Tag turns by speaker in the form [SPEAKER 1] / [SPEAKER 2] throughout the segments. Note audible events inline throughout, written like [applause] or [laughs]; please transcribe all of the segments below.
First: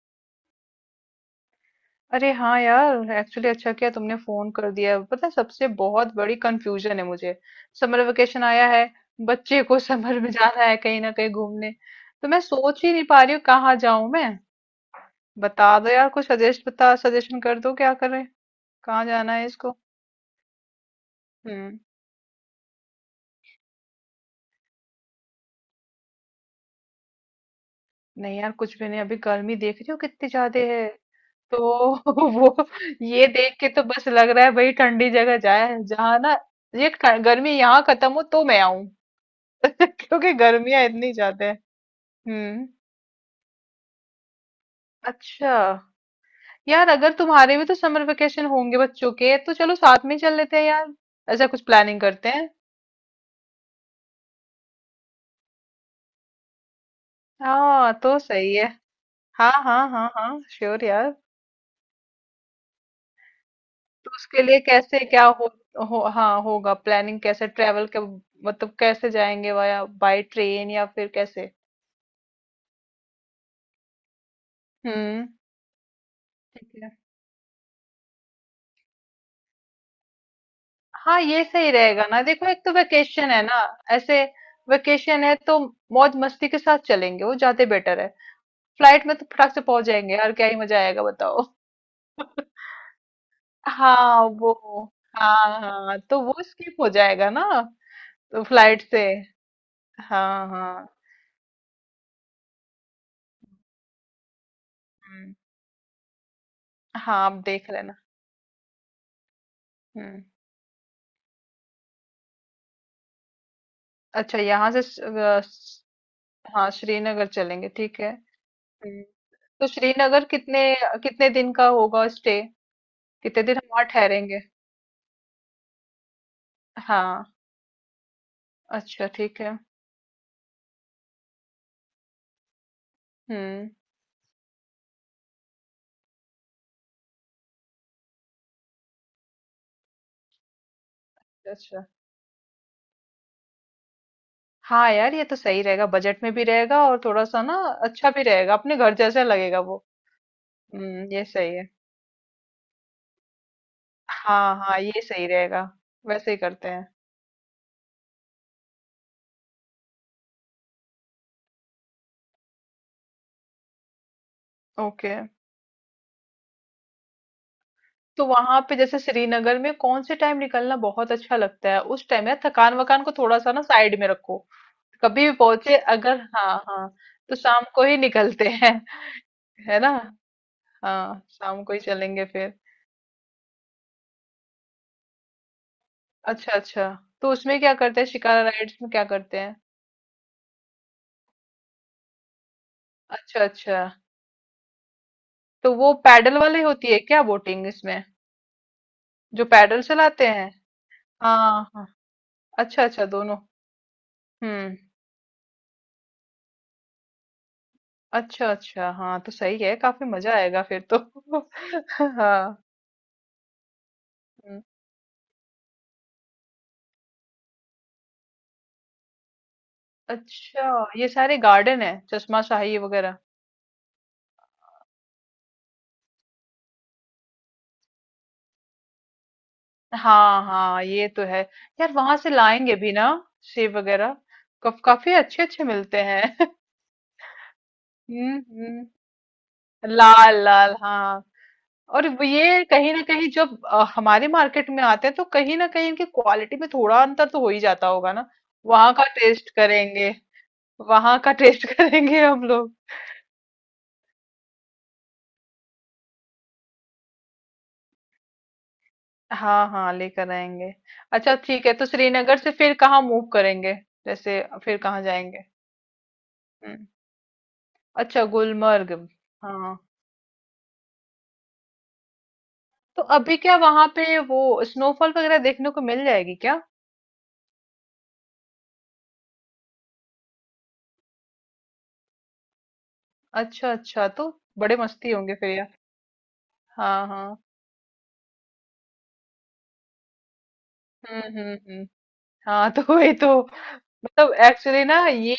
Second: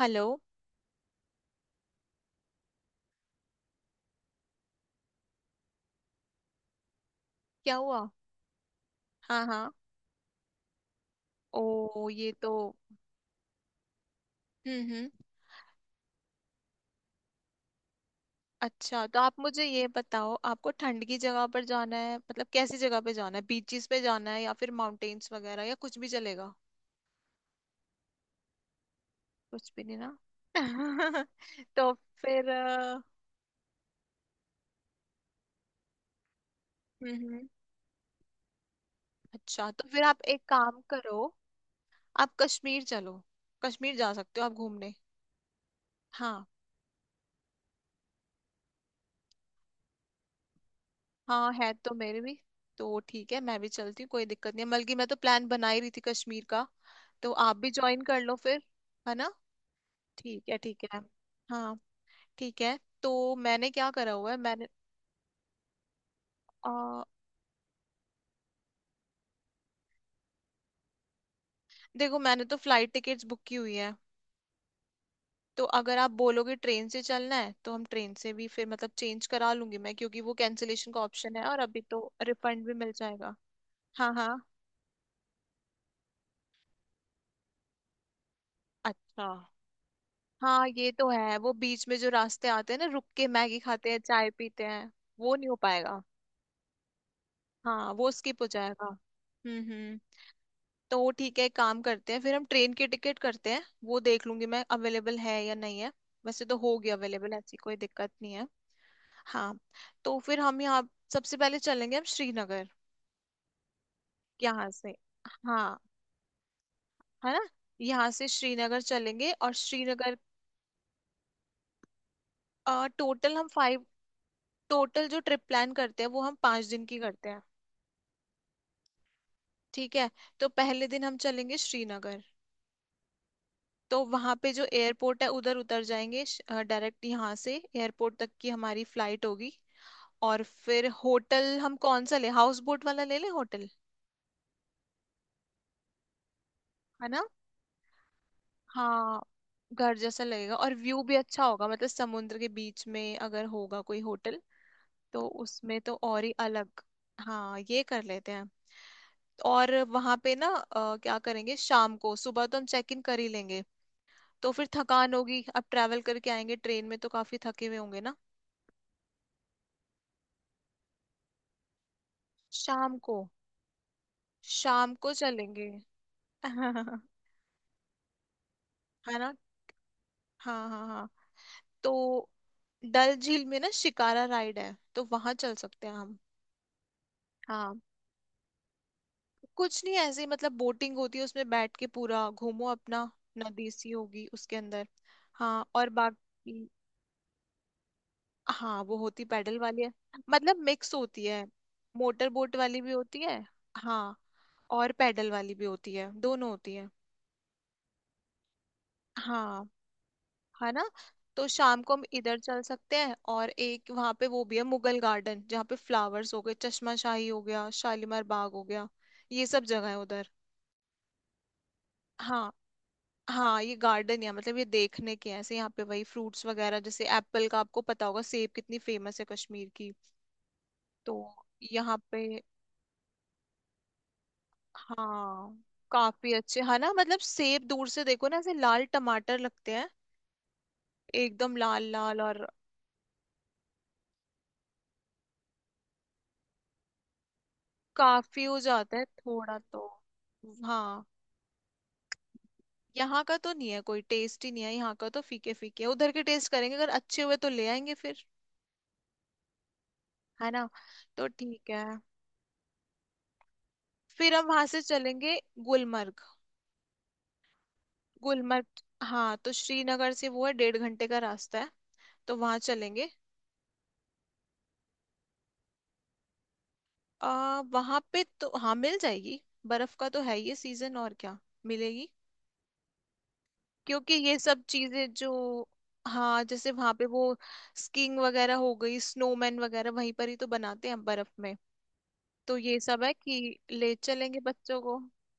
[SPEAKER 1] Hello.
[SPEAKER 2] अरे हाँ यार एक्चुअली अच्छा किया तुमने फोन कर दिया। पता है सबसे बहुत बड़ी कंफ्यूजन है मुझे।
[SPEAKER 1] क्या
[SPEAKER 2] समर
[SPEAKER 1] हुआ?
[SPEAKER 2] वेकेशन आया है।
[SPEAKER 1] हाँ
[SPEAKER 2] बच्चे
[SPEAKER 1] हाँ।
[SPEAKER 2] को [laughs] समर में जाना है कहीं ना कहीं
[SPEAKER 1] ओ,
[SPEAKER 2] घूमने। तो
[SPEAKER 1] ये
[SPEAKER 2] मैं
[SPEAKER 1] तो।
[SPEAKER 2] सोच ही नहीं पा रही हूँ कहाँ जाऊं मैं।
[SPEAKER 1] हम्म, हम्म।
[SPEAKER 2] बता दो यार कुछ सजेस्ट बता सजेशन कर दो क्या करें। कहाँ
[SPEAKER 1] अच्छा, तो
[SPEAKER 2] जाना
[SPEAKER 1] आप
[SPEAKER 2] है
[SPEAKER 1] मुझे
[SPEAKER 2] इसको।
[SPEAKER 1] ये बताओ, आपको ठंड की जगह पर
[SPEAKER 2] हम्म।
[SPEAKER 1] जाना है, मतलब कैसी जगह पे जाना है? बीचेस पे जाना है या फिर माउंटेन्स वगैरह, या कुछ भी चलेगा?
[SPEAKER 2] नहीं यार कुछ भी नहीं, अभी गर्मी
[SPEAKER 1] कुछ
[SPEAKER 2] देख
[SPEAKER 1] भी
[SPEAKER 2] रही
[SPEAKER 1] नहीं
[SPEAKER 2] हो
[SPEAKER 1] ना।
[SPEAKER 2] कितनी ज्यादा है।
[SPEAKER 1] [laughs] तो
[SPEAKER 2] तो [laughs]
[SPEAKER 1] फिर
[SPEAKER 2] वो ये देख के तो बस लग रहा है भाई ठंडी जगह जाए जहाँ ना। ये
[SPEAKER 1] हम्म।
[SPEAKER 2] गर्मी यहाँ खत्म हो तो मैं आऊं।
[SPEAKER 1] अच्छा,
[SPEAKER 2] [laughs]
[SPEAKER 1] तो फिर आप
[SPEAKER 2] क्योंकि
[SPEAKER 1] एक काम
[SPEAKER 2] गर्मियां इतनी
[SPEAKER 1] करो,
[SPEAKER 2] ज्यादा है।
[SPEAKER 1] आप
[SPEAKER 2] हम्म।
[SPEAKER 1] कश्मीर चलो। कश्मीर जा सकते हो आप घूमने।
[SPEAKER 2] अच्छा
[SPEAKER 1] हाँ
[SPEAKER 2] यार अगर तुम्हारे भी तो समर वेकेशन होंगे बच्चों के, तो चलो साथ में ही चल लेते हैं यार। ऐसा
[SPEAKER 1] हाँ।
[SPEAKER 2] कुछ
[SPEAKER 1] है तो
[SPEAKER 2] प्लानिंग
[SPEAKER 1] मेरे
[SPEAKER 2] करते
[SPEAKER 1] भी।
[SPEAKER 2] हैं।
[SPEAKER 1] तो ठीक है, मैं भी चलती हूँ, कोई दिक्कत नहीं है। बल्कि मैं तो प्लान बना ही रही थी कश्मीर का। तो आप भी
[SPEAKER 2] हाँ
[SPEAKER 1] ज्वाइन
[SPEAKER 2] तो
[SPEAKER 1] कर लो
[SPEAKER 2] सही
[SPEAKER 1] फिर।
[SPEAKER 2] है।
[SPEAKER 1] है ना?
[SPEAKER 2] हाँ हाँ हाँ हाँ
[SPEAKER 1] ठीक है,
[SPEAKER 2] श्योर
[SPEAKER 1] ठीक है।
[SPEAKER 2] यार।
[SPEAKER 1] हाँ। ठीक है। तो मैंने क्या
[SPEAKER 2] तो
[SPEAKER 1] करा हुआ है,
[SPEAKER 2] उसके लिए
[SPEAKER 1] मैंने
[SPEAKER 2] कैसे क्या हो हाँ
[SPEAKER 1] आ,
[SPEAKER 2] होगा, प्लानिंग कैसे ट्रेवल के। मतलब कैसे जाएंगे, वाया बाय ट्रेन या फिर कैसे।
[SPEAKER 1] देखो, मैंने तो फ्लाइट टिकट्स बुक की हुई है।
[SPEAKER 2] हम्म।
[SPEAKER 1] तो अगर आप बोलोगे
[SPEAKER 2] ठीक
[SPEAKER 1] ट्रेन
[SPEAKER 2] है।
[SPEAKER 1] से चलना है तो हम ट्रेन से भी फिर, मतलब चेंज करा लूंगी मैं, क्योंकि वो कैंसिलेशन का
[SPEAKER 2] हाँ
[SPEAKER 1] ऑप्शन
[SPEAKER 2] ये
[SPEAKER 1] है और
[SPEAKER 2] सही
[SPEAKER 1] अभी तो
[SPEAKER 2] रहेगा ना, देखो एक
[SPEAKER 1] रिफंड
[SPEAKER 2] तो
[SPEAKER 1] भी मिल
[SPEAKER 2] वेकेशन
[SPEAKER 1] जाएगा।
[SPEAKER 2] है ना।
[SPEAKER 1] हाँ
[SPEAKER 2] ऐसे
[SPEAKER 1] हाँ।
[SPEAKER 2] वेकेशन है तो मौज मस्ती के साथ चलेंगे, वो ज्यादा बेटर है। फ्लाइट में तो
[SPEAKER 1] अच्छा।
[SPEAKER 2] फटाक से पहुंच जाएंगे यार, क्या ही
[SPEAKER 1] हाँ
[SPEAKER 2] मजा
[SPEAKER 1] ये
[SPEAKER 2] आएगा
[SPEAKER 1] तो है,
[SPEAKER 2] बताओ।
[SPEAKER 1] वो बीच में जो
[SPEAKER 2] [laughs]
[SPEAKER 1] रास्ते आते हैं ना, रुक के मैगी खाते हैं,
[SPEAKER 2] हाँ
[SPEAKER 1] चाय
[SPEAKER 2] वो,
[SPEAKER 1] पीते हैं। वो नहीं हो
[SPEAKER 2] हाँ हाँ
[SPEAKER 1] पाएगा।
[SPEAKER 2] तो वो स्किप हो जाएगा ना।
[SPEAKER 1] हाँ वो स्किप
[SPEAKER 2] तो
[SPEAKER 1] हो
[SPEAKER 2] फ्लाइट
[SPEAKER 1] जाएगा।
[SPEAKER 2] से।
[SPEAKER 1] हम्म।
[SPEAKER 2] हाँ हाँ।
[SPEAKER 1] तो ठीक है, एक काम करते हैं फिर, हम ट्रेन की टिकट करते हैं। वो देख लूंगी मैं, अवेलेबल
[SPEAKER 2] हम्म,
[SPEAKER 1] है या नहीं है। वैसे तो होगी
[SPEAKER 2] हाँ
[SPEAKER 1] अवेलेबल,
[SPEAKER 2] आप
[SPEAKER 1] ऐसी
[SPEAKER 2] देख
[SPEAKER 1] कोई
[SPEAKER 2] लेना।
[SPEAKER 1] दिक्कत नहीं है। हाँ। तो
[SPEAKER 2] हम्म।
[SPEAKER 1] फिर हम यहाँ सबसे पहले चलेंगे, हम श्रीनगर।
[SPEAKER 2] अच्छा,
[SPEAKER 1] यहाँ
[SPEAKER 2] यहाँ से
[SPEAKER 1] से। हाँ।
[SPEAKER 2] हाँ श्रीनगर
[SPEAKER 1] है ना?
[SPEAKER 2] चलेंगे ठीक
[SPEAKER 1] यहाँ
[SPEAKER 2] है।
[SPEAKER 1] से श्रीनगर
[SPEAKER 2] हम्म।
[SPEAKER 1] चलेंगे और
[SPEAKER 2] तो
[SPEAKER 1] श्रीनगर।
[SPEAKER 2] श्रीनगर कितने कितने दिन का होगा स्टे।
[SPEAKER 1] टोटल
[SPEAKER 2] कितने
[SPEAKER 1] हम
[SPEAKER 2] दिन हम वहाँ
[SPEAKER 1] फाइव।
[SPEAKER 2] ठहरेंगे।
[SPEAKER 1] टोटल जो ट्रिप प्लान करते हैं वो हम 5 दिन की
[SPEAKER 2] हाँ
[SPEAKER 1] करते हैं।
[SPEAKER 2] अच्छा ठीक है।
[SPEAKER 1] ठीक है। तो पहले दिन हम चलेंगे श्रीनगर।
[SPEAKER 2] हम्म।
[SPEAKER 1] तो वहां पे जो एयरपोर्ट है उधर उतर जाएंगे। डायरेक्ट यहाँ से एयरपोर्ट तक की हमारी फ्लाइट होगी। और फिर होटल हम
[SPEAKER 2] अच्छा
[SPEAKER 1] कौन सा ले हाउस बोट वाला ले ले होटल।
[SPEAKER 2] हाँ यार ये तो सही रहेगा, बजट में भी रहेगा और
[SPEAKER 1] है ना?
[SPEAKER 2] थोड़ा सा ना अच्छा भी रहेगा, अपने घर
[SPEAKER 1] हाँ।
[SPEAKER 2] जैसा लगेगा वो।
[SPEAKER 1] घर जैसा लगेगा और व्यू भी
[SPEAKER 2] ये
[SPEAKER 1] अच्छा
[SPEAKER 2] सही
[SPEAKER 1] होगा,
[SPEAKER 2] है।
[SPEAKER 1] मतलब समुद्र के बीच में अगर होगा कोई होटल
[SPEAKER 2] हाँ हाँ ये सही
[SPEAKER 1] तो
[SPEAKER 2] रहेगा।
[SPEAKER 1] उसमें तो और
[SPEAKER 2] वैसे
[SPEAKER 1] ही
[SPEAKER 2] ही करते
[SPEAKER 1] अलग।
[SPEAKER 2] हैं।
[SPEAKER 1] हाँ ये कर लेते हैं। और वहां पे ना क्या करेंगे शाम को, सुबह तो हम चेक इन कर ही लेंगे। तो फिर थकान
[SPEAKER 2] ओके।
[SPEAKER 1] होगी, अब ट्रैवल करके आएंगे ट्रेन में तो काफी थके हुए होंगे ना।
[SPEAKER 2] तो वहां पे जैसे श्रीनगर में कौन से टाइम निकलना बहुत अच्छा लगता है उस टाइम यार, थकान
[SPEAKER 1] शाम
[SPEAKER 2] वकान को
[SPEAKER 1] को।
[SPEAKER 2] थोड़ा सा ना साइड में रखो।
[SPEAKER 1] शाम को
[SPEAKER 2] कभी भी
[SPEAKER 1] चलेंगे।
[SPEAKER 2] पहुंचे अगर,
[SPEAKER 1] [laughs]
[SPEAKER 2] हाँ
[SPEAKER 1] है
[SPEAKER 2] हाँ, तो शाम को ही निकलते हैं।
[SPEAKER 1] ना।
[SPEAKER 2] [laughs] है ना।
[SPEAKER 1] हाँ हाँ हाँ।
[SPEAKER 2] हाँ शाम को ही चलेंगे
[SPEAKER 1] तो
[SPEAKER 2] फिर।
[SPEAKER 1] डल झील में ना शिकारा राइड है, तो वहां चल सकते हैं हम।
[SPEAKER 2] अच्छा अच्छा। तो उसमें क्या
[SPEAKER 1] हाँ।
[SPEAKER 2] करते हैं, शिकारा राइड्स में क्या करते हैं।
[SPEAKER 1] कुछ नहीं ऐसे ही, मतलब बोटिंग होती है उसमें, बैठ के पूरा घूमो अपना।
[SPEAKER 2] अच्छा
[SPEAKER 1] नदी
[SPEAKER 2] अच्छा।
[SPEAKER 1] सी होगी उसके अंदर। हाँ
[SPEAKER 2] तो
[SPEAKER 1] और
[SPEAKER 2] वो पैडल
[SPEAKER 1] बाकी।
[SPEAKER 2] वाली होती है क्या बोटिंग इसमें,
[SPEAKER 1] हाँ वो होती
[SPEAKER 2] जो
[SPEAKER 1] पैडल
[SPEAKER 2] पैडल
[SPEAKER 1] वाली है,
[SPEAKER 2] चलाते हैं।
[SPEAKER 1] मतलब मिक्स होती
[SPEAKER 2] हाँ
[SPEAKER 1] है।
[SPEAKER 2] हाँ हाँ।
[SPEAKER 1] मोटर बोट वाली
[SPEAKER 2] अच्छा
[SPEAKER 1] भी
[SPEAKER 2] अच्छा
[SPEAKER 1] होती
[SPEAKER 2] दोनों।
[SPEAKER 1] है। हाँ
[SPEAKER 2] हम्म।
[SPEAKER 1] और पैडल वाली भी होती है, दोनों होती है।
[SPEAKER 2] अच्छा, अच्छा। हाँ, तो सही
[SPEAKER 1] हाँ।
[SPEAKER 2] है, काफ़ी मज़ा आएगा
[SPEAKER 1] है
[SPEAKER 2] फिर
[SPEAKER 1] ना?
[SPEAKER 2] तो।
[SPEAKER 1] तो शाम को हम
[SPEAKER 2] [laughs]
[SPEAKER 1] इधर
[SPEAKER 2] हाँ,
[SPEAKER 1] चल सकते हैं और एक वहां पे वो भी
[SPEAKER 2] हुँ।
[SPEAKER 1] है मुगल गार्डन, जहाँ पे फ्लावर्स हो गए, चश्माशाही हो गया, शालीमार बाग हो गया। ये सब जगह है उधर।
[SPEAKER 2] अच्छा, ये सारे गार्डन हैं, चश्मा
[SPEAKER 1] हाँ।
[SPEAKER 2] शाही वगैरह?
[SPEAKER 1] हाँ ये गार्डन है, मतलब ये देखने के हैं ऐसे। यहाँ पे वही फ्रूट्स वगैरह जैसे एप्पल का, आपको पता होगा सेब कितनी फेमस है कश्मीर की।
[SPEAKER 2] हाँ, हाँ, ये
[SPEAKER 1] तो
[SPEAKER 2] तो है। यार
[SPEAKER 1] यहाँ
[SPEAKER 2] वहाँ
[SPEAKER 1] पे।
[SPEAKER 2] से लाएँगे भी ना सेब वगैरह? कफ काफ़ी
[SPEAKER 1] हाँ।
[SPEAKER 2] अच्छे-अच्छे मिलते
[SPEAKER 1] काफी
[SPEAKER 2] हैं। [laughs]
[SPEAKER 1] अच्छे है ना, मतलब सेब दूर से देखो ना
[SPEAKER 2] हुँ,
[SPEAKER 1] ऐसे लाल
[SPEAKER 2] हुँ।
[SPEAKER 1] टमाटर लगते हैं,
[SPEAKER 2] लाल, लाल, हाँ।
[SPEAKER 1] एकदम लाल
[SPEAKER 2] और
[SPEAKER 1] लाल।
[SPEAKER 2] व
[SPEAKER 1] और
[SPEAKER 2] ये कहीं न कहीं जब हमारे मार्केट में आते हैं तो कहीं न कहीं इनकी क्वालिटी में थोड़ा अंतर तो हो ही जाता होगा ना?
[SPEAKER 1] काफी हो
[SPEAKER 2] वहाँ
[SPEAKER 1] जाता है
[SPEAKER 2] का टेस्ट
[SPEAKER 1] थोड़ा तो।
[SPEAKER 2] करेंगे।
[SPEAKER 1] हाँ।
[SPEAKER 2] वहाँ का टेस्ट [laughs] करेंगे हम लोग।
[SPEAKER 1] यहाँ का तो नहीं है, कोई टेस्ट ही नहीं है यहाँ का, तो फीके फीके। उधर के टेस्ट करेंगे, अगर अच्छे हुए तो ले आएंगे फिर।
[SPEAKER 2] हाँ, हाँ, लेकर
[SPEAKER 1] है ना?
[SPEAKER 2] आएँगे।
[SPEAKER 1] तो
[SPEAKER 2] अच्छा ठीक
[SPEAKER 1] ठीक
[SPEAKER 2] है,
[SPEAKER 1] है,
[SPEAKER 2] तो श्रीनगर से फिर कहाँ मूव करेंगे?
[SPEAKER 1] फिर
[SPEAKER 2] जैसे
[SPEAKER 1] हम वहां
[SPEAKER 2] फिर
[SPEAKER 1] से
[SPEAKER 2] कहाँ
[SPEAKER 1] चलेंगे
[SPEAKER 2] जाएँगे?
[SPEAKER 1] गुलमर्ग।
[SPEAKER 2] हुँ। अच्छा
[SPEAKER 1] गुलमर्ग।
[SPEAKER 2] गुलमर्ग,
[SPEAKER 1] हाँ तो
[SPEAKER 2] हाँ।
[SPEAKER 1] श्रीनगर से वो है, डेढ़ घंटे का रास्ता है। तो वहां
[SPEAKER 2] तो
[SPEAKER 1] चलेंगे।
[SPEAKER 2] अभी क्या वहाँ पे वो स्नोफॉल वगैरह देखने को मिल जाएगी क्या?
[SPEAKER 1] वहां पे तो हाँ मिल जाएगी। बर्फ का तो है ये सीजन, और क्या। मिलेगी,
[SPEAKER 2] अच्छा, अच्छा,
[SPEAKER 1] क्योंकि
[SPEAKER 2] तो
[SPEAKER 1] ये सब
[SPEAKER 2] बड़े मस्ती
[SPEAKER 1] चीजें जो।
[SPEAKER 2] होंगे फिर यार।
[SPEAKER 1] हाँ जैसे वहां
[SPEAKER 2] हाँ,
[SPEAKER 1] पे वो
[SPEAKER 2] हाँ।
[SPEAKER 1] स्कीइंग वगैरह हो गई, स्नोमैन वगैरह वहीं पर ही तो बनाते हैं
[SPEAKER 2] हुँ,
[SPEAKER 1] बर्फ
[SPEAKER 2] हुँ,
[SPEAKER 1] में।
[SPEAKER 2] हुँ।
[SPEAKER 1] तो
[SPEAKER 2] हाँ,
[SPEAKER 1] ये
[SPEAKER 2] तो
[SPEAKER 1] सब
[SPEAKER 2] वही
[SPEAKER 1] है
[SPEAKER 2] तो।
[SPEAKER 1] कि ले
[SPEAKER 2] मतलब
[SPEAKER 1] चलेंगे बच्चों
[SPEAKER 2] एक्चुअली ना
[SPEAKER 1] को,
[SPEAKER 2] ये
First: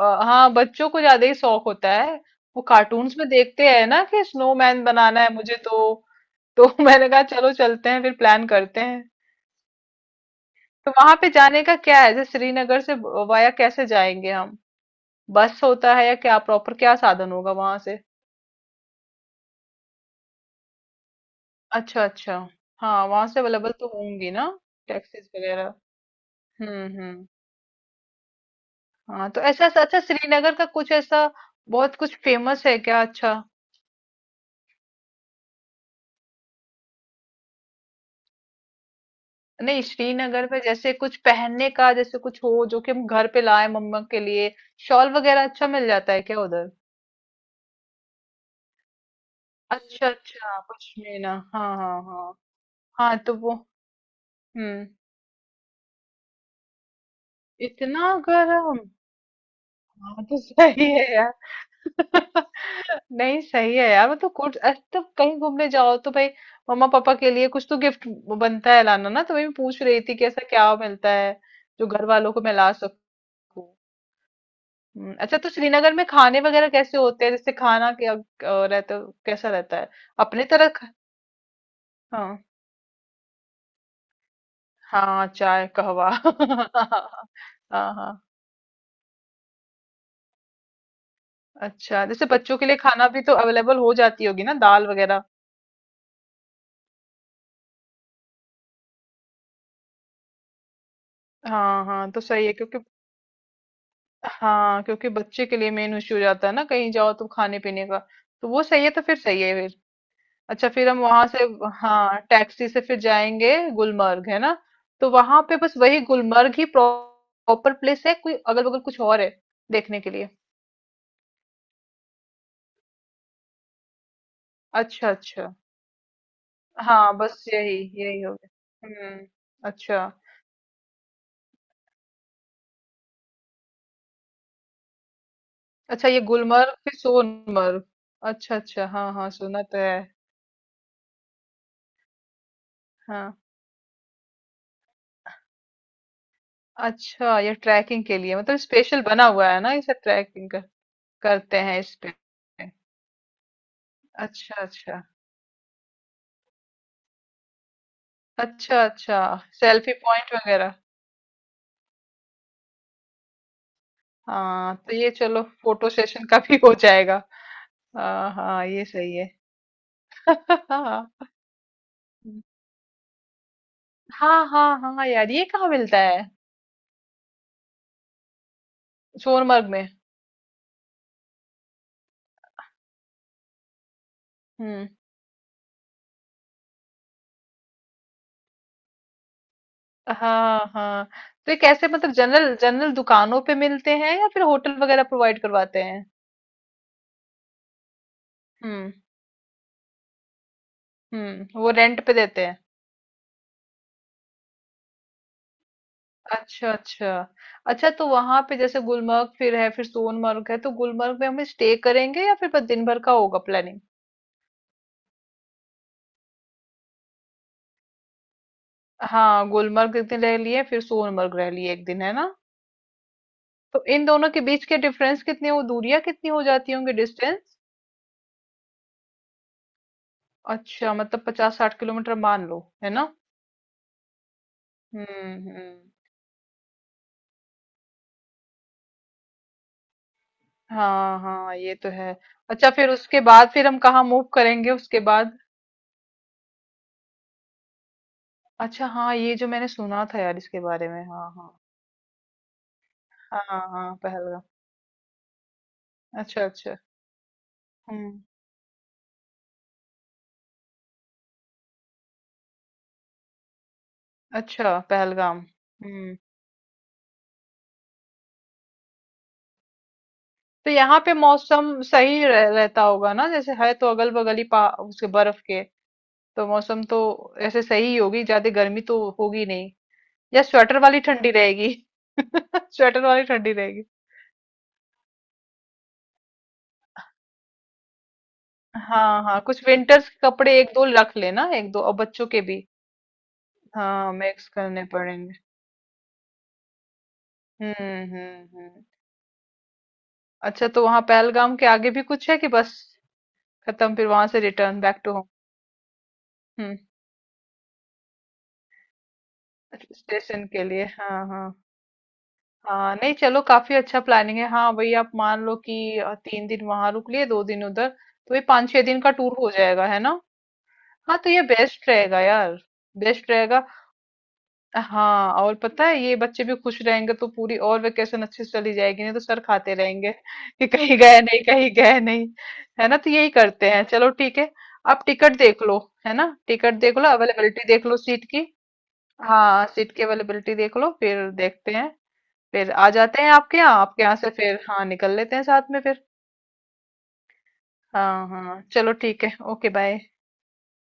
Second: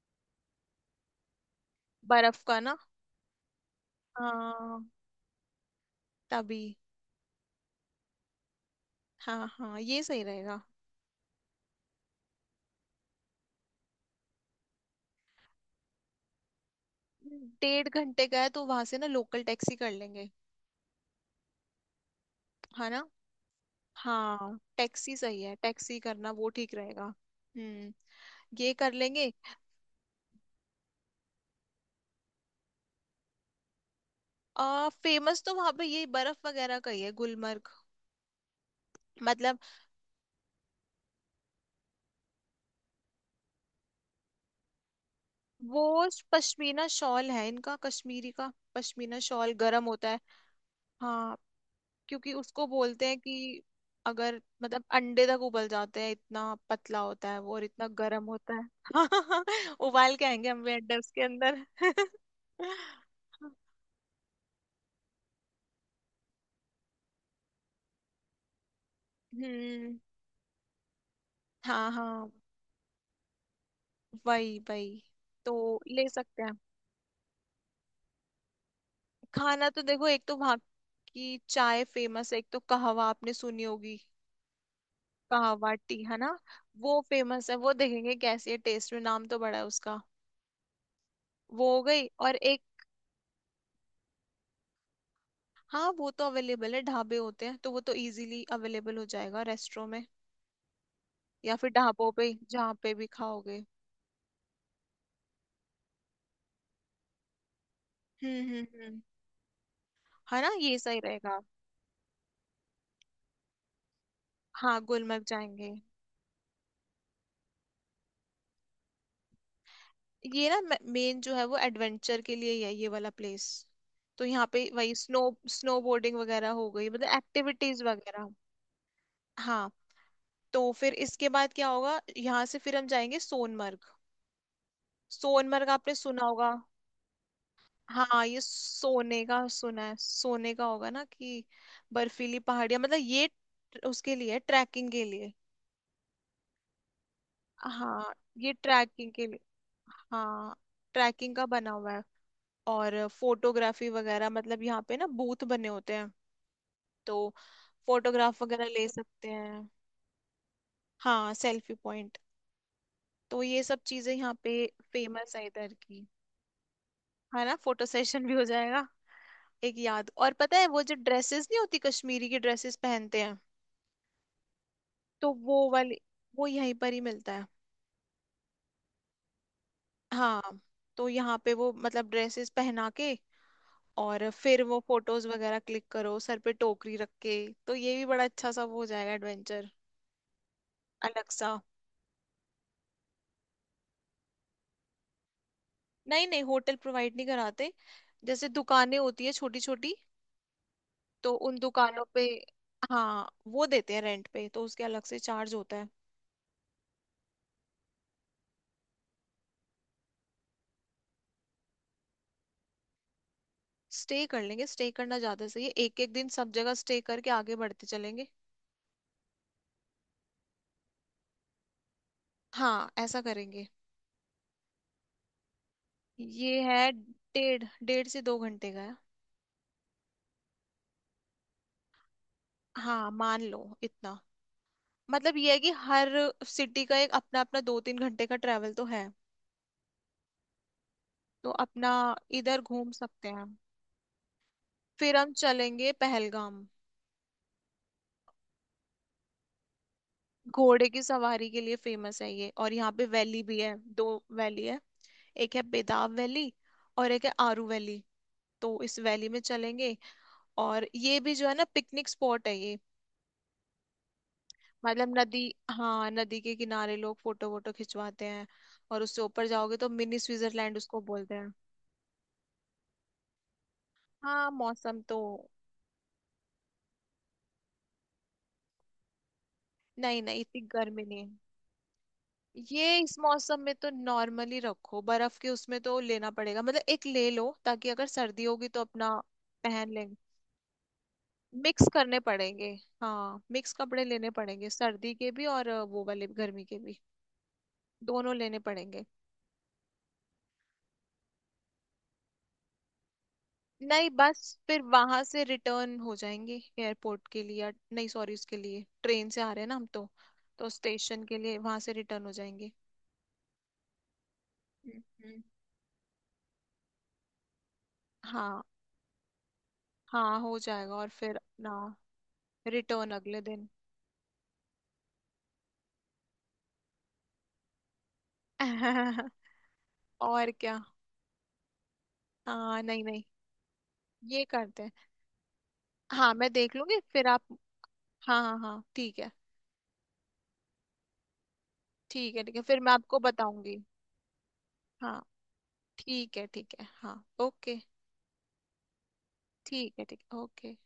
[SPEAKER 2] हाँ, बच्चों को ज़्यादा ही शौक होता है।
[SPEAKER 1] बर्फ का
[SPEAKER 2] वो
[SPEAKER 1] ना।
[SPEAKER 2] कार्टून्स में देखते हैं ना कि स्नोमैन
[SPEAKER 1] हाँ
[SPEAKER 2] बनाना है मुझे तो।
[SPEAKER 1] तभी।
[SPEAKER 2] तो [laughs] मैंने कहा चलो चलते हैं फिर प्लान करते हैं।
[SPEAKER 1] हाँ हाँ ये सही रहेगा।
[SPEAKER 2] तो वहां पे जाने का क्या है, जैसे श्रीनगर से वाया कैसे जाएंगे हम, बस होता है या क्या, प्रॉपर क्या साधन होगा वहां
[SPEAKER 1] डेढ़
[SPEAKER 2] से।
[SPEAKER 1] घंटे का है, तो वहां से ना लोकल टैक्सी कर लेंगे।
[SPEAKER 2] अच्छा अच्छा।
[SPEAKER 1] है
[SPEAKER 2] हाँ
[SPEAKER 1] ना?
[SPEAKER 2] वहां से अवेलेबल तो होंगी ना
[SPEAKER 1] हाँ टैक्सी
[SPEAKER 2] टैक्सीज
[SPEAKER 1] सही है,
[SPEAKER 2] वगैरह।
[SPEAKER 1] टैक्सी करना वो ठीक रहेगा।
[SPEAKER 2] हम्म।
[SPEAKER 1] हम्म। ये कर
[SPEAKER 2] हाँ
[SPEAKER 1] लेंगे।
[SPEAKER 2] तो ऐसा अच्छा, श्रीनगर का कुछ ऐसा बहुत कुछ फेमस है क्या अच्छा।
[SPEAKER 1] आ फेमस तो वहां पे ये बर्फ वगैरह का ही है गुलमर्ग, मतलब।
[SPEAKER 2] नहीं श्रीनगर में जैसे कुछ पहनने का, जैसे कुछ हो जो कि हम घर पे लाए मम्मा के लिए, शॉल वगैरह अच्छा
[SPEAKER 1] वो
[SPEAKER 2] मिल जाता है क्या उधर।
[SPEAKER 1] पश्मीना शॉल है इनका, कश्मीरी का पश्मीना शॉल गर्म
[SPEAKER 2] अच्छा
[SPEAKER 1] होता है।
[SPEAKER 2] अच्छा पश्मीना
[SPEAKER 1] हाँ,
[SPEAKER 2] हाँ हाँ
[SPEAKER 1] क्योंकि
[SPEAKER 2] हाँ।
[SPEAKER 1] उसको बोलते
[SPEAKER 2] हाँ
[SPEAKER 1] हैं
[SPEAKER 2] तो वो।
[SPEAKER 1] कि अगर मतलब
[SPEAKER 2] हम्म,
[SPEAKER 1] अंडे तक उबल जाते हैं, इतना पतला होता है वो और इतना
[SPEAKER 2] इतना
[SPEAKER 1] गर्म होता है।
[SPEAKER 2] गर्म।
[SPEAKER 1] [laughs] उबाल
[SPEAKER 2] हाँ
[SPEAKER 1] के
[SPEAKER 2] तो
[SPEAKER 1] आएंगे हम भी
[SPEAKER 2] सही
[SPEAKER 1] अंडे
[SPEAKER 2] है
[SPEAKER 1] उसके
[SPEAKER 2] यार।
[SPEAKER 1] अंदर।
[SPEAKER 2] [laughs] नहीं
[SPEAKER 1] [laughs]
[SPEAKER 2] सही है यार, मतलब कुछ अरे तो कहीं घूमने जाओ तो भाई मम्मा पापा के लिए कुछ तो गिफ्ट बनता है लाना ना, तो मैं भी पूछ
[SPEAKER 1] हम्म।
[SPEAKER 2] रही थी कि ऐसा क्या मिलता है जो
[SPEAKER 1] हाँ
[SPEAKER 2] घर
[SPEAKER 1] हाँ
[SPEAKER 2] वालों को मैं ला सकूं।
[SPEAKER 1] वही वही।
[SPEAKER 2] अच्छा तो
[SPEAKER 1] तो
[SPEAKER 2] श्रीनगर में
[SPEAKER 1] ले
[SPEAKER 2] खाने
[SPEAKER 1] सकते हैं।
[SPEAKER 2] वगैरह कैसे होते हैं, जैसे खाना क्या रहता कैसा
[SPEAKER 1] खाना
[SPEAKER 2] रहता
[SPEAKER 1] तो
[SPEAKER 2] है,
[SPEAKER 1] देखो, एक तो
[SPEAKER 2] अपने
[SPEAKER 1] वहाँ
[SPEAKER 2] तरह
[SPEAKER 1] की चाय फेमस है,
[SPEAKER 2] हाँ
[SPEAKER 1] एक तो कहवा आपने सुनी होगी।
[SPEAKER 2] हाँ चाय
[SPEAKER 1] कहवा टी,
[SPEAKER 2] कहवा
[SPEAKER 1] है ना।
[SPEAKER 2] [laughs]
[SPEAKER 1] वो फेमस है, वो
[SPEAKER 2] हाँ
[SPEAKER 1] देखेंगे
[SPEAKER 2] हाँ।
[SPEAKER 1] कैसी है टेस्ट में, नाम तो बड़ा है उसका। वो हो
[SPEAKER 2] अच्छा
[SPEAKER 1] गई
[SPEAKER 2] जैसे
[SPEAKER 1] और
[SPEAKER 2] बच्चों
[SPEAKER 1] एक।
[SPEAKER 2] के लिए खाना भी तो अवेलेबल हो जाती होगी ना, दाल वगैरह।
[SPEAKER 1] हाँ वो तो अवेलेबल है, ढाबे होते हैं, तो वो तो इजीली अवेलेबल हो जाएगा रेस्टोरों में या फिर
[SPEAKER 2] हाँ
[SPEAKER 1] ढाबों
[SPEAKER 2] हाँ तो
[SPEAKER 1] पे
[SPEAKER 2] सही है
[SPEAKER 1] जहाँ
[SPEAKER 2] क्योंकि,
[SPEAKER 1] पे भी खाओगे।
[SPEAKER 2] हाँ क्योंकि बच्चे के लिए मेन इश्यू हो जाता है ना कहीं जाओ तो खाने पीने का। तो वो सही है,
[SPEAKER 1] हम्म।
[SPEAKER 2] तो फिर सही है फिर।
[SPEAKER 1] है ना
[SPEAKER 2] अच्छा
[SPEAKER 1] ये
[SPEAKER 2] फिर हम
[SPEAKER 1] सही
[SPEAKER 2] वहां
[SPEAKER 1] रहेगा।
[SPEAKER 2] से, हाँ टैक्सी से फिर जाएंगे गुलमर्ग है ना।
[SPEAKER 1] हाँ
[SPEAKER 2] तो
[SPEAKER 1] गुलमर्ग
[SPEAKER 2] वहां पे
[SPEAKER 1] जाएंगे।
[SPEAKER 2] बस वही गुलमर्ग ही प्रॉपर प्लेस है, कोई अगल बगल कुछ और है देखने के लिए।
[SPEAKER 1] ये ना मेन जो है वो एडवेंचर के लिए ही है, ये वाला प्लेस। तो यहाँ पे वही
[SPEAKER 2] अच्छा
[SPEAKER 1] स्नो
[SPEAKER 2] अच्छा।
[SPEAKER 1] स्नो बोर्डिंग वगैरह हो गई, मतलब
[SPEAKER 2] हाँ बस यही
[SPEAKER 1] एक्टिविटीज
[SPEAKER 2] यही
[SPEAKER 1] वगैरह।
[SPEAKER 2] हो गया हम्म।
[SPEAKER 1] हाँ।
[SPEAKER 2] अच्छा
[SPEAKER 1] तो फिर इसके बाद क्या होगा, यहाँ से फिर हम जाएंगे सोनमर्ग। सोनमर्ग आपने
[SPEAKER 2] अच्छा ये
[SPEAKER 1] सुना होगा।
[SPEAKER 2] गुलमर्ग फिर सोनमर्ग।
[SPEAKER 1] हाँ ये
[SPEAKER 2] अच्छा अच्छा हाँ
[SPEAKER 1] सोने
[SPEAKER 2] हाँ
[SPEAKER 1] का
[SPEAKER 2] सुना तो
[SPEAKER 1] सुना है,
[SPEAKER 2] है।
[SPEAKER 1] सोने का होगा ना कि? बर्फीली पहाड़ियां, मतलब ये
[SPEAKER 2] हाँ
[SPEAKER 1] उसके लिए, ट्रैकिंग के लिए।
[SPEAKER 2] अच्छा ये ट्रैकिंग
[SPEAKER 1] हाँ
[SPEAKER 2] के लिए
[SPEAKER 1] ये
[SPEAKER 2] मतलब स्पेशल
[SPEAKER 1] ट्रैकिंग
[SPEAKER 2] बना
[SPEAKER 1] के लिए।
[SPEAKER 2] हुआ है ना, इसे
[SPEAKER 1] हाँ
[SPEAKER 2] ट्रैकिंग
[SPEAKER 1] ट्रैकिंग का
[SPEAKER 2] करते
[SPEAKER 1] बना
[SPEAKER 2] हैं
[SPEAKER 1] हुआ
[SPEAKER 2] इस
[SPEAKER 1] है।
[SPEAKER 2] पे।
[SPEAKER 1] और फोटोग्राफी वगैरह,
[SPEAKER 2] अच्छा
[SPEAKER 1] मतलब यहाँ पे
[SPEAKER 2] अच्छा
[SPEAKER 1] ना बूथ बने होते हैं, तो फोटोग्राफ वगैरह
[SPEAKER 2] अच्छा
[SPEAKER 1] ले
[SPEAKER 2] अच्छा
[SPEAKER 1] सकते हैं।
[SPEAKER 2] सेल्फी पॉइंट वगैरह।
[SPEAKER 1] हाँ सेल्फी पॉइंट। तो ये सब चीजें यहाँ पे
[SPEAKER 2] हाँ तो ये
[SPEAKER 1] फेमस
[SPEAKER 2] चलो
[SPEAKER 1] है इधर
[SPEAKER 2] फोटो
[SPEAKER 1] की।
[SPEAKER 2] सेशन का भी हो जाएगा।
[SPEAKER 1] है ना, फोटो सेशन
[SPEAKER 2] हाँ
[SPEAKER 1] भी हो
[SPEAKER 2] हाँ
[SPEAKER 1] जाएगा।
[SPEAKER 2] ये सही है।
[SPEAKER 1] एक याद और, पता
[SPEAKER 2] [laughs]
[SPEAKER 1] है वो जो
[SPEAKER 2] हाँ
[SPEAKER 1] ड्रेसेस नहीं होती, कश्मीरी की ड्रेसेस पहनते हैं।
[SPEAKER 2] हाँ हाँ हाँ यार
[SPEAKER 1] तो
[SPEAKER 2] ये
[SPEAKER 1] वो
[SPEAKER 2] कहाँ मिलता
[SPEAKER 1] वाली,
[SPEAKER 2] है,
[SPEAKER 1] वो यहीं पर ही मिलता है।
[SPEAKER 2] सोनमर्ग में।
[SPEAKER 1] हाँ। तो यहाँ पे वो मतलब ड्रेसेस पहना के और फिर वो
[SPEAKER 2] हम्म
[SPEAKER 1] फोटोज वगैरह क्लिक करो, सर पे टोकरी रख के। तो ये भी बड़ा अच्छा सा वो हो जाएगा, एडवेंचर
[SPEAKER 2] हाँ हाँ।
[SPEAKER 1] अलग
[SPEAKER 2] तो
[SPEAKER 1] सा।
[SPEAKER 2] ये कैसे, मतलब जनरल जनरल दुकानों पे मिलते हैं या फिर होटल वगैरह प्रोवाइड करवाते हैं।
[SPEAKER 1] नहीं नहीं, होटल प्रोवाइड नहीं कराते, जैसे
[SPEAKER 2] हम्म
[SPEAKER 1] दुकानें होती है छोटी छोटी, तो उन
[SPEAKER 2] हम्म, वो
[SPEAKER 1] दुकानों
[SPEAKER 2] रेंट पे
[SPEAKER 1] पे।
[SPEAKER 2] देते हैं।
[SPEAKER 1] हाँ वो देते हैं रेंट पे, तो उसके अलग से चार्ज होता है।
[SPEAKER 2] अच्छा, अच्छा। अच्छा तो वहाँ पे जैसे गुलमर्ग फिर है, फिर सोनमर्ग है, तो गुलमर्ग में हम स्टे करेंगे या फिर बस दिन भर का होगा प्लानिंग?
[SPEAKER 1] स्टे कर लेंगे, स्टे करना ज्यादा सही है, एक एक दिन सब जगह स्टे करके आगे बढ़ते चलेंगे।
[SPEAKER 2] हाँ, गुलमर्ग एक दिन रह लिए, फिर सोनमर्ग रह लिए एक दिन, है ना?
[SPEAKER 1] हाँ ऐसा करेंगे।
[SPEAKER 2] तो इन दोनों के बीच के डिफरेंस कितने हो, दूरियां कितनी हो
[SPEAKER 1] ये
[SPEAKER 2] जाती
[SPEAKER 1] है
[SPEAKER 2] होंगी, डिस्टेंस?
[SPEAKER 1] डेढ़ डेढ़ से दो घंटे का है।
[SPEAKER 2] अच्छा, मतलब 50-60 किलोमीटर मान लो, है ना?
[SPEAKER 1] हाँ मान लो इतना। मतलब
[SPEAKER 2] हम्म
[SPEAKER 1] ये है कि
[SPEAKER 2] हम्म
[SPEAKER 1] हर सिटी का एक अपना अपना दो तीन घंटे का ट्रेवल तो है।
[SPEAKER 2] हाँ
[SPEAKER 1] तो
[SPEAKER 2] हाँ ये तो
[SPEAKER 1] अपना
[SPEAKER 2] है।
[SPEAKER 1] इधर
[SPEAKER 2] अच्छा फिर
[SPEAKER 1] घूम
[SPEAKER 2] उसके
[SPEAKER 1] सकते हैं।
[SPEAKER 2] बाद फिर हम कहाँ मूव करेंगे उसके
[SPEAKER 1] फिर हम
[SPEAKER 2] बाद।
[SPEAKER 1] चलेंगे पहलगाम।
[SPEAKER 2] अच्छा हाँ ये जो मैंने सुना था यार इसके बारे
[SPEAKER 1] घोड़े की
[SPEAKER 2] में, हाँ
[SPEAKER 1] सवारी
[SPEAKER 2] हाँ।
[SPEAKER 1] के लिए फेमस है ये, और यहाँ पे
[SPEAKER 2] हाँ
[SPEAKER 1] वैली भी
[SPEAKER 2] हाँ
[SPEAKER 1] है,
[SPEAKER 2] हाँ,
[SPEAKER 1] दो
[SPEAKER 2] पहलगाम।
[SPEAKER 1] वैली है। एक है बेदाव
[SPEAKER 2] अच्छा
[SPEAKER 1] वैली
[SPEAKER 2] अच्छा।
[SPEAKER 1] और एक है आरू वैली।
[SPEAKER 2] हम्म,
[SPEAKER 1] तो इस वैली में चलेंगे। और ये भी जो है ना, पिकनिक स्पॉट है ये,
[SPEAKER 2] अच्छा
[SPEAKER 1] मतलब
[SPEAKER 2] पहलगाम।
[SPEAKER 1] नदी। हाँ
[SPEAKER 2] हम्म।
[SPEAKER 1] नदी के किनारे लोग फोटो वोटो खिंचवाते हैं। और उससे ऊपर जाओगे तो मिनी
[SPEAKER 2] तो
[SPEAKER 1] स्विट्जरलैंड
[SPEAKER 2] यहाँ
[SPEAKER 1] उसको
[SPEAKER 2] पे
[SPEAKER 1] बोलते हैं।
[SPEAKER 2] मौसम सही रहता होगा ना, जैसे है तो अगल बगल ही
[SPEAKER 1] हाँ
[SPEAKER 2] पा
[SPEAKER 1] मौसम
[SPEAKER 2] उसके
[SPEAKER 1] तो।
[SPEAKER 2] बर्फ के। तो मौसम तो ऐसे सही ही होगी, ज्यादा गर्मी तो होगी नहीं।
[SPEAKER 1] नहीं नहीं,
[SPEAKER 2] या
[SPEAKER 1] इतनी
[SPEAKER 2] स्वेटर वाली
[SPEAKER 1] गर्मी नहीं।
[SPEAKER 2] ठंडी रहेगी। [laughs]
[SPEAKER 1] ये
[SPEAKER 2] स्वेटर
[SPEAKER 1] इस
[SPEAKER 2] वाली ठंडी
[SPEAKER 1] मौसम में
[SPEAKER 2] रहेगी।
[SPEAKER 1] तो नॉर्मली रखो, बर्फ के उसमें तो लेना पड़ेगा, मतलब एक ले लो ताकि अगर सर्दी होगी तो अपना
[SPEAKER 2] हाँ हाँ कुछ
[SPEAKER 1] पहन
[SPEAKER 2] विंटर्स
[SPEAKER 1] लेंगे।
[SPEAKER 2] के कपड़े एक दो रख लेना, एक दो
[SPEAKER 1] मिक्स
[SPEAKER 2] और
[SPEAKER 1] करने
[SPEAKER 2] बच्चों के भी।
[SPEAKER 1] पड़ेंगे। हाँ मिक्स कपड़े
[SPEAKER 2] हाँ
[SPEAKER 1] लेने
[SPEAKER 2] मिक्स
[SPEAKER 1] पड़ेंगे,
[SPEAKER 2] करने
[SPEAKER 1] सर्दी के
[SPEAKER 2] पड़ेंगे।
[SPEAKER 1] भी और वो वाले गर्मी के भी। दोनों लेने
[SPEAKER 2] हम्म।
[SPEAKER 1] पड़ेंगे।
[SPEAKER 2] अच्छा तो वहां पहलगाम के आगे भी कुछ है कि बस खत्म, फिर
[SPEAKER 1] नहीं
[SPEAKER 2] वहां
[SPEAKER 1] बस
[SPEAKER 2] से रिटर्न
[SPEAKER 1] फिर
[SPEAKER 2] बैक टू
[SPEAKER 1] वहां
[SPEAKER 2] होम।
[SPEAKER 1] से रिटर्न हो जाएंगे
[SPEAKER 2] हम्म,
[SPEAKER 1] एयरपोर्ट के लिए, नहीं सॉरी, उसके लिए ट्रेन से आ रहे हैं ना हम तो।
[SPEAKER 2] स्टेशन के
[SPEAKER 1] तो
[SPEAKER 2] लिए
[SPEAKER 1] स्टेशन
[SPEAKER 2] हाँ
[SPEAKER 1] के
[SPEAKER 2] हाँ।
[SPEAKER 1] लिए वहां से रिटर्न हो जाएंगे।
[SPEAKER 2] हाँ नहीं चलो काफी अच्छा प्लानिंग है, हाँ वही आप मान
[SPEAKER 1] हम्म।
[SPEAKER 2] लो कि 3 दिन वहां रुक लिए 2 दिन उधर। तो ये
[SPEAKER 1] हाँ
[SPEAKER 2] 5-6 दिन का टूर हो जाएगा है ना।
[SPEAKER 1] हाँ हो जाएगा। और
[SPEAKER 2] हाँ तो
[SPEAKER 1] फिर
[SPEAKER 2] ये
[SPEAKER 1] ना
[SPEAKER 2] बेस्ट रहेगा यार
[SPEAKER 1] रिटर्न
[SPEAKER 2] बेस्ट
[SPEAKER 1] अगले
[SPEAKER 2] रहेगा।
[SPEAKER 1] दिन।
[SPEAKER 2] हाँ और पता है ये बच्चे भी खुश रहेंगे तो पूरी और वेकेशन अच्छे से चली जाएगी, नहीं तो
[SPEAKER 1] [laughs]
[SPEAKER 2] सर खाते रहेंगे
[SPEAKER 1] और
[SPEAKER 2] [laughs] कि
[SPEAKER 1] क्या।
[SPEAKER 2] कहीं गए नहीं कहीं गए नहीं।
[SPEAKER 1] हाँ
[SPEAKER 2] है ना
[SPEAKER 1] नहीं
[SPEAKER 2] तो
[SPEAKER 1] नहीं।
[SPEAKER 2] यही करते हैं, चलो ठीक
[SPEAKER 1] ये
[SPEAKER 2] है।
[SPEAKER 1] करते हैं।
[SPEAKER 2] आप टिकट देख लो, है
[SPEAKER 1] हाँ
[SPEAKER 2] ना
[SPEAKER 1] मैं
[SPEAKER 2] टिकट
[SPEAKER 1] देख
[SPEAKER 2] देख
[SPEAKER 1] लूंगी
[SPEAKER 2] लो
[SPEAKER 1] फिर आप।
[SPEAKER 2] अवेलेबिलिटी देख लो सीट
[SPEAKER 1] हाँ
[SPEAKER 2] की।
[SPEAKER 1] हाँ हाँ ठीक है।
[SPEAKER 2] हाँ सीट की अवेलेबिलिटी देख लो, फिर देखते हैं।
[SPEAKER 1] ठीक है ठीक है,
[SPEAKER 2] फिर
[SPEAKER 1] फिर
[SPEAKER 2] आ
[SPEAKER 1] मैं आपको
[SPEAKER 2] जाते हैं आपके यहाँ,
[SPEAKER 1] बताऊंगी।
[SPEAKER 2] आपके यहाँ से फिर हाँ निकल
[SPEAKER 1] हाँ
[SPEAKER 2] लेते हैं साथ में फिर।
[SPEAKER 1] ठीक है ठीक है, हाँ ओके।
[SPEAKER 2] हाँ हाँ चलो ठीक है ओके
[SPEAKER 1] ठीक
[SPEAKER 2] बाय।
[SPEAKER 1] है ठीक है, ओके।